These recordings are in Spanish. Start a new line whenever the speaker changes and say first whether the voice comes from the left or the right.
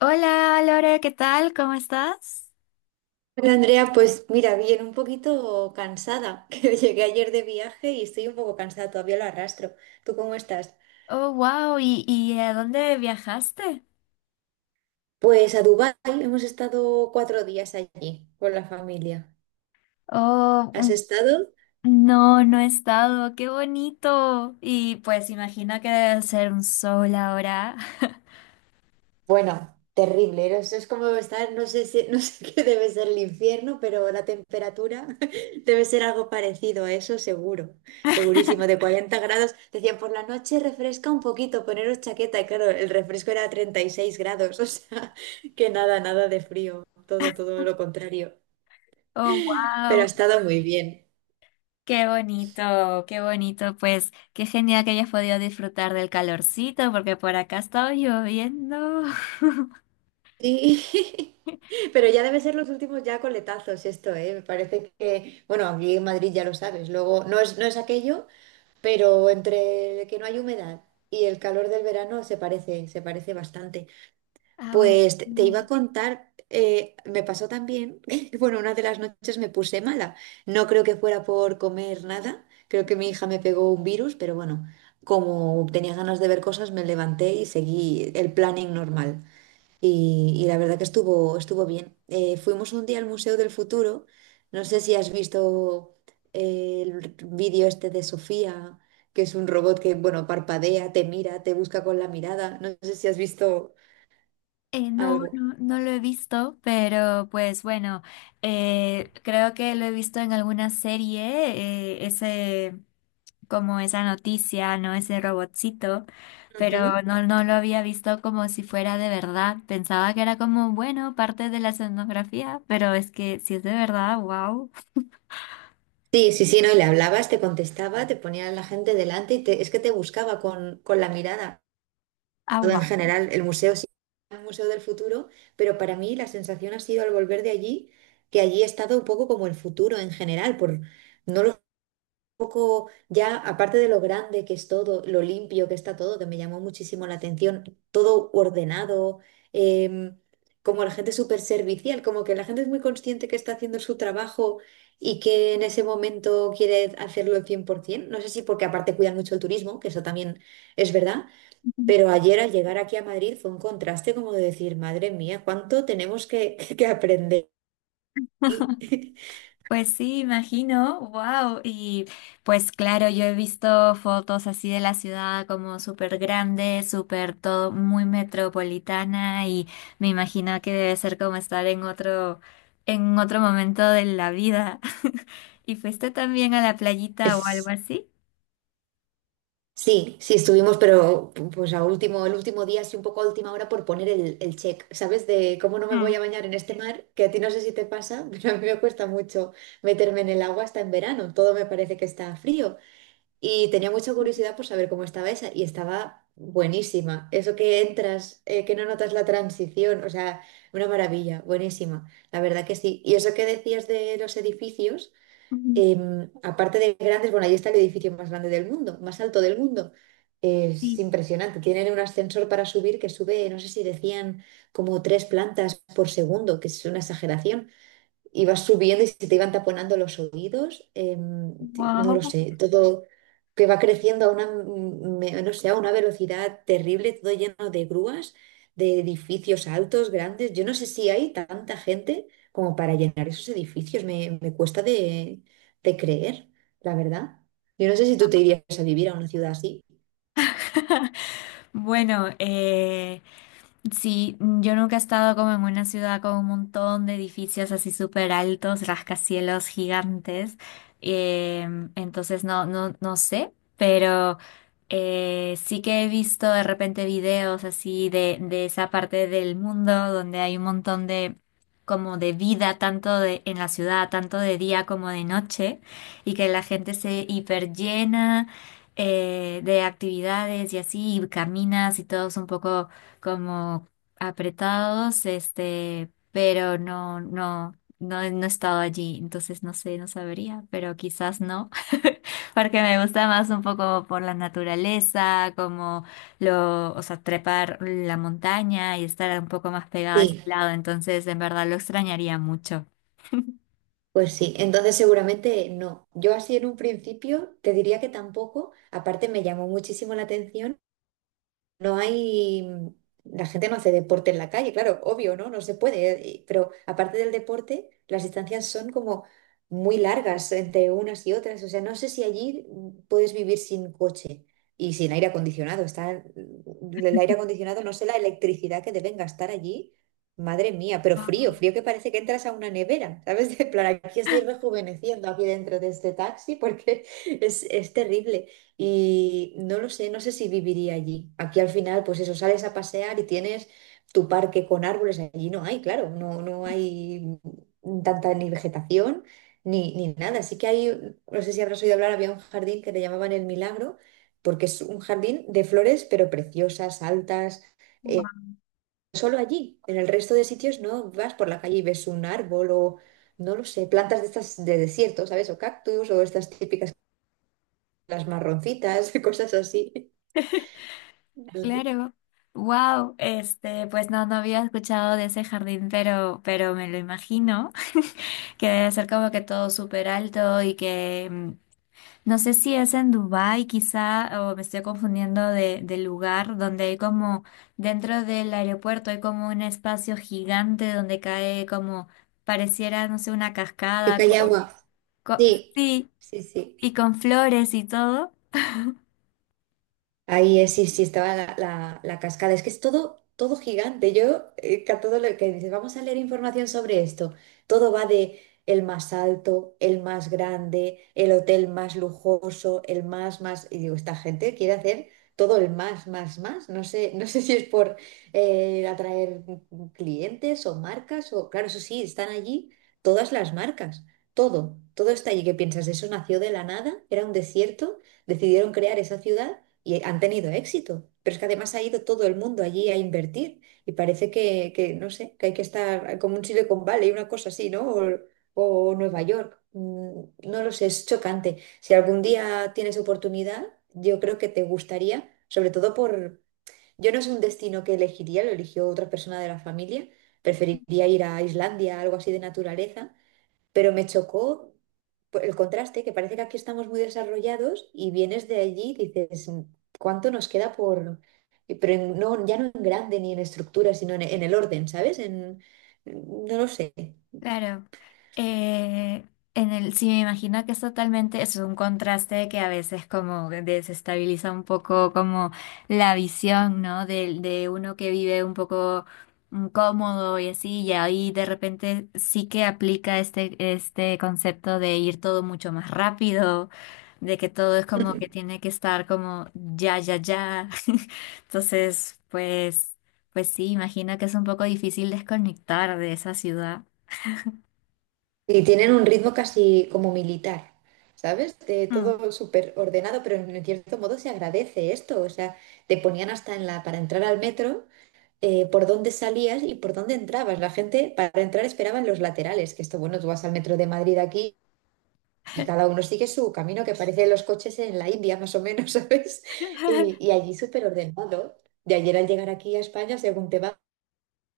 left: Hola, Lore, ¿qué tal? ¿Cómo estás?
right: Hola Andrea, pues mira, bien, un poquito cansada, que llegué ayer de viaje y estoy un poco cansada, todavía lo arrastro. ¿Tú cómo estás?
left: Oh, wow, ¿y a dónde viajaste?
right: Pues a Dubái hemos estado 4 días allí con la familia.
left: Oh,
right: ¿Has
left: mm,
right: estado?
left: no he estado, qué bonito. Y pues imagino que debe ser un sol ahora.
right: Bueno, terrible, ¿no? Eso es como estar, no sé si, no sé qué debe ser el infierno, pero la temperatura debe ser algo parecido a eso, seguro, segurísimo, de 40 grados. Decían, por la noche refresca un poquito, poneros chaqueta, y claro, el refresco era 36 grados, o sea, que nada, nada de frío, todo, todo lo contrario.
left: Oh,
right: Pero ha
left: wow,
right: estado muy bien.
left: qué bonito, qué bonito. Pues qué genial que hayas podido disfrutar del calorcito, porque por acá ha estado lloviendo.
right: Sí. Pero ya debe ser los últimos ya coletazos esto, ¿eh? Me parece que, bueno, aquí en Madrid ya lo sabes, luego no es aquello, pero entre el que no hay humedad y el calor del verano se parece bastante.
left: Ah, bueno.
right: Pues te iba a contar, me pasó también, bueno, una de las noches me puse mala. No creo que fuera por comer nada, creo que mi hija me pegó un virus, pero bueno, como tenía ganas de ver cosas, me levanté y seguí el planning normal. Y la verdad que estuvo bien. Fuimos un día al Museo del Futuro. No sé si has visto el vídeo este de Sofía, que es un robot que, bueno, parpadea, te mira, te busca con la mirada. No sé si has visto
left: No,
right: algo.
left: no lo he visto, pero pues bueno, creo que lo he visto en alguna serie, ese, como esa noticia, ¿no? Ese robotcito,
right: Ujú.
left: pero no, no lo había visto como si fuera de verdad. Pensaba que era como, bueno, parte de la escenografía, pero es que si es de verdad, wow.
right: Sí, sí, sí, no, y le hablabas, te contestaba, te ponía a la gente delante y es que te buscaba con la mirada.
left: Ah,
right: En
left: wow.
right: general el museo sí es un museo del futuro, pero para mí la sensación ha sido al volver de allí, que allí he estado un poco como el futuro en general, por no lo, un poco ya aparte de lo grande que es todo, lo limpio que está todo, que me llamó muchísimo la atención, todo ordenado, em, como la gente súper servicial, como que la gente es muy consciente que está haciendo su trabajo y que en ese momento quiere hacerlo al 100%. No sé si porque aparte cuidan mucho el turismo, que eso también es verdad, pero ayer al llegar aquí a Madrid fue un contraste como de decir, madre mía, ¿cuánto tenemos que, que aprender? Y
left: Pues sí, imagino, wow. Y pues claro, yo he visto fotos así de la ciudad como súper grande, súper todo muy metropolitana y me imagino que debe ser como estar en otro momento de la vida. ¿Y fuiste también a la playita o algo
right: Es,
left: así?
right: sí, sí estuvimos, pero pues a último, el último día, sí un poco a última hora por poner el check, ¿sabes? De cómo no me voy
left: Mm.
right: a bañar en este mar, que a ti no sé si te pasa, pero a mí me cuesta mucho meterme en el agua hasta en verano, todo me parece que está frío. Y tenía mucha curiosidad por saber cómo estaba esa y estaba buenísima. Eso que entras, que no notas la transición, o sea, una maravilla, buenísima. La verdad que sí. Y eso que decías de los edificios,
left: Ujú.
right: aparte de grandes, bueno, ahí está el edificio más grande del mundo, más alto del mundo. Es
left: Sí.
right: impresionante. Tienen un ascensor para subir que sube, no sé si decían como tres plantas por segundo, que es una exageración. Ibas subiendo y se te iban taponando los oídos, no lo
left: Wow.
right: sé, todo que va creciendo a una, no sé, a una velocidad terrible, todo lleno de grúas, de edificios altos, grandes. Yo no sé si hay tanta gente como para llenar esos edificios, me cuesta de creer, la verdad. Yo no sé si tú te irías a vivir a una ciudad así.
left: Bueno, sí, yo nunca he estado como en una ciudad con un montón de edificios así súper altos, rascacielos gigantes. Entonces no sé, pero sí que he visto de repente videos así de esa parte del mundo donde hay un montón de como de vida, tanto de, en la ciudad, tanto de día como de noche, y que la gente se hiperllena de actividades y así, y caminas y todo es un poco como apretados, este, pero no he estado allí, entonces no sé, no sabría, pero quizás no, porque me gusta más un poco por la naturaleza, como lo, o sea, trepar la montaña y estar un poco más pegada a ese
right: Sí,
left: lado, entonces en verdad lo extrañaría mucho.
right: pues sí, entonces seguramente no. Yo así en un principio te diría que tampoco. Aparte me llamó muchísimo la atención. No hay, la gente no hace deporte en la calle, claro, obvio, ¿no? No se puede, pero aparte del deporte, las distancias son como muy largas entre unas y otras, o sea, no sé si allí puedes vivir sin coche y sin aire acondicionado. El aire acondicionado, no sé la electricidad que deben gastar allí, madre mía, pero frío,
left: Wow.
right: frío que parece que entras a una nevera, ¿sabes? De plan, aquí estoy rejuveneciendo aquí dentro de este taxi porque es terrible. Y no lo sé, no sé si viviría allí. Aquí al final, pues eso, sales a pasear y tienes tu parque con árboles. Allí no hay, claro, no, no hay tanta ni vegetación ni nada. No sé si habrás oído hablar, había un jardín que le llamaban El Milagro, porque es un jardín de flores, pero preciosas, altas. eh, Solo allí, en el resto de sitios no vas por la calle y ves un árbol o, no lo sé, plantas de estas de desierto, ¿sabes? O cactus o estas típicas, las marroncitas, cosas así de
left: Claro. Wow, este, pues no, no había escuchado de ese jardín, pero me lo imagino. Que debe ser como que todo súper alto y que mm, no sé si es en Dubái quizá o me estoy confundiendo de lugar donde hay como dentro del aeropuerto hay como un espacio gigante donde cae como pareciera no sé una cascada con,
right: Callagua.
left: con-
right: Sí,
left: sí
right: sí, sí.
left: y con flores y todo.
right: Ahí es, sí, sí, estaba la cascada. Es que es todo, todo gigante. Yo, que a todo lo que dices, vamos a leer información sobre esto. Todo va de el más alto, el más grande, el hotel más lujoso, el más, más. Y digo, esta gente quiere hacer todo el más, más, más. No sé, no sé si es por atraer clientes o marcas o, claro, eso sí, están allí todas las marcas. Todo, todo está allí. ¿Qué piensas? ¿Eso nació de la nada? ¿Era un desierto? ¿Decidieron crear esa ciudad? Y han tenido éxito. Pero es que además ha ido todo el mundo allí a invertir y parece que, no sé, que hay que estar como un Silicon Valley, una cosa así, ¿no? O Nueva York. No lo sé, es chocante. Si algún día tienes oportunidad, yo creo que te gustaría, sobre todo por... Yo no, es un destino que elegiría, lo eligió otra persona de la familia. Preferiría ir a Islandia, algo así de naturaleza, pero me chocó por el contraste, que parece que aquí estamos muy desarrollados y vienes de allí y dices, ¿cuánto nos queda por...? Pero no, ya no en grande ni en estructura, sino en el orden, ¿sabes? No lo sé.
left: Claro, eh, en el, sí me imagino que es totalmente, es un contraste que a veces como desestabiliza un poco como la visión, ¿no? De uno que vive un poco cómodo y así, y ahí de repente sí que aplica este concepto de ir todo mucho más rápido, de que todo es como que tiene que estar como ya, ya, ya. Entonces, pues, pues sí, imagino que es un poco difícil desconectar de esa ciudad.
right: Y tienen un ritmo casi como militar, ¿sabes? De
left: Mm.
right: todo súper ordenado, pero en cierto modo se agradece esto. O sea, te ponían hasta para entrar al metro. Por dónde salías y por dónde entrabas. La gente para entrar esperaba en los laterales, que esto, bueno, tú vas al metro de Madrid aquí y cada uno sigue su camino, que parece los coches en la India, más o menos, ¿sabes? Y, y allí súper ordenado. De ayer al llegar aquí a España, según te vas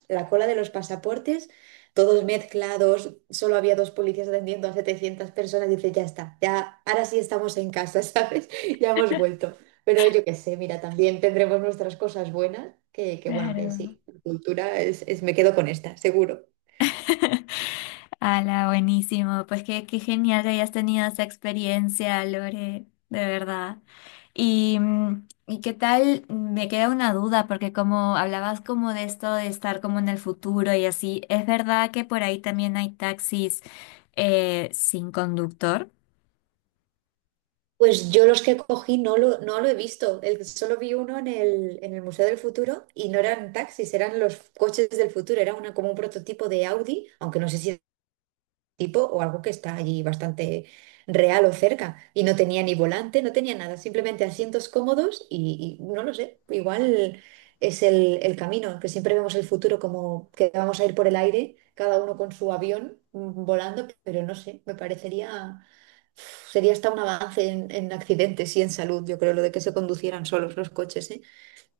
right: la cola de los pasaportes, todos mezclados, solo había dos policías atendiendo a 700 personas, dice, ya está, ya, ahora sí estamos en casa, ¿sabes? Ya hemos vuelto. Pero yo qué sé, mira, también tendremos nuestras cosas buenas, que bueno, que
left: Claro.
right: sí, la cultura es, me quedo con esta, seguro.
left: Ala, buenísimo. Pues qué genial que hayas tenido esa experiencia, Lore, de verdad. Y, mm, ¿y qué tal? Me queda una duda, porque como hablabas como de esto de estar como en el futuro y así, ¿es verdad que por ahí también hay taxis sin conductor?
right: Pues yo los que cogí no lo he visto, solo vi uno en el Museo del Futuro, y no eran taxis, eran los coches del futuro, era como un prototipo de Audi, aunque no sé si tipo o algo que está allí bastante real o cerca. Y no tenía ni volante, no tenía nada, simplemente asientos cómodos y no lo sé, igual es el camino. Que siempre vemos el futuro como que vamos a ir por el aire, cada uno con su avión volando, pero no sé, me parecería, sería hasta un avance en accidentes y en salud, yo creo, lo de que se conducieran solos los coches, ¿eh?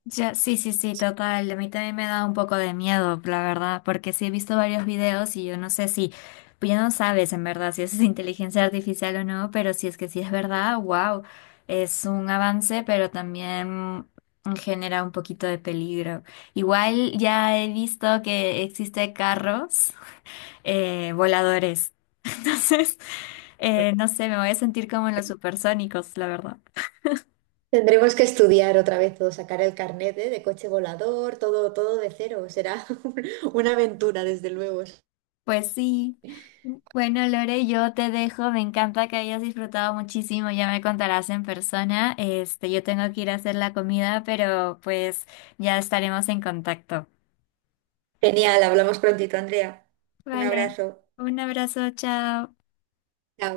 left: Ya, sí, sí, sí, total. A mí también me da un poco de miedo, la verdad, porque sí he visto varios videos y yo no sé si, pues ya no sabes en verdad si eso es inteligencia artificial o no, pero si es que sí es verdad, wow, es un avance, pero también genera un poquito de peligro. Igual ya he visto que existe carros voladores, entonces, no sé, me voy a sentir como en los supersónicos, la verdad.
right: Tendremos que estudiar otra vez todo, sacar el carnet, ¿eh?, de coche volador, todo, todo de cero. Será una aventura, desde luego.
left: Pues sí. Bueno, Lore, yo te dejo. Me encanta que hayas disfrutado muchísimo. Ya me contarás en persona. Este, yo tengo que ir a hacer la comida, pero pues ya estaremos en contacto.
right: Genial, hablamos prontito, Andrea. Un
left: Vale.
right: abrazo.
left: Un abrazo, chao.
right: Chao.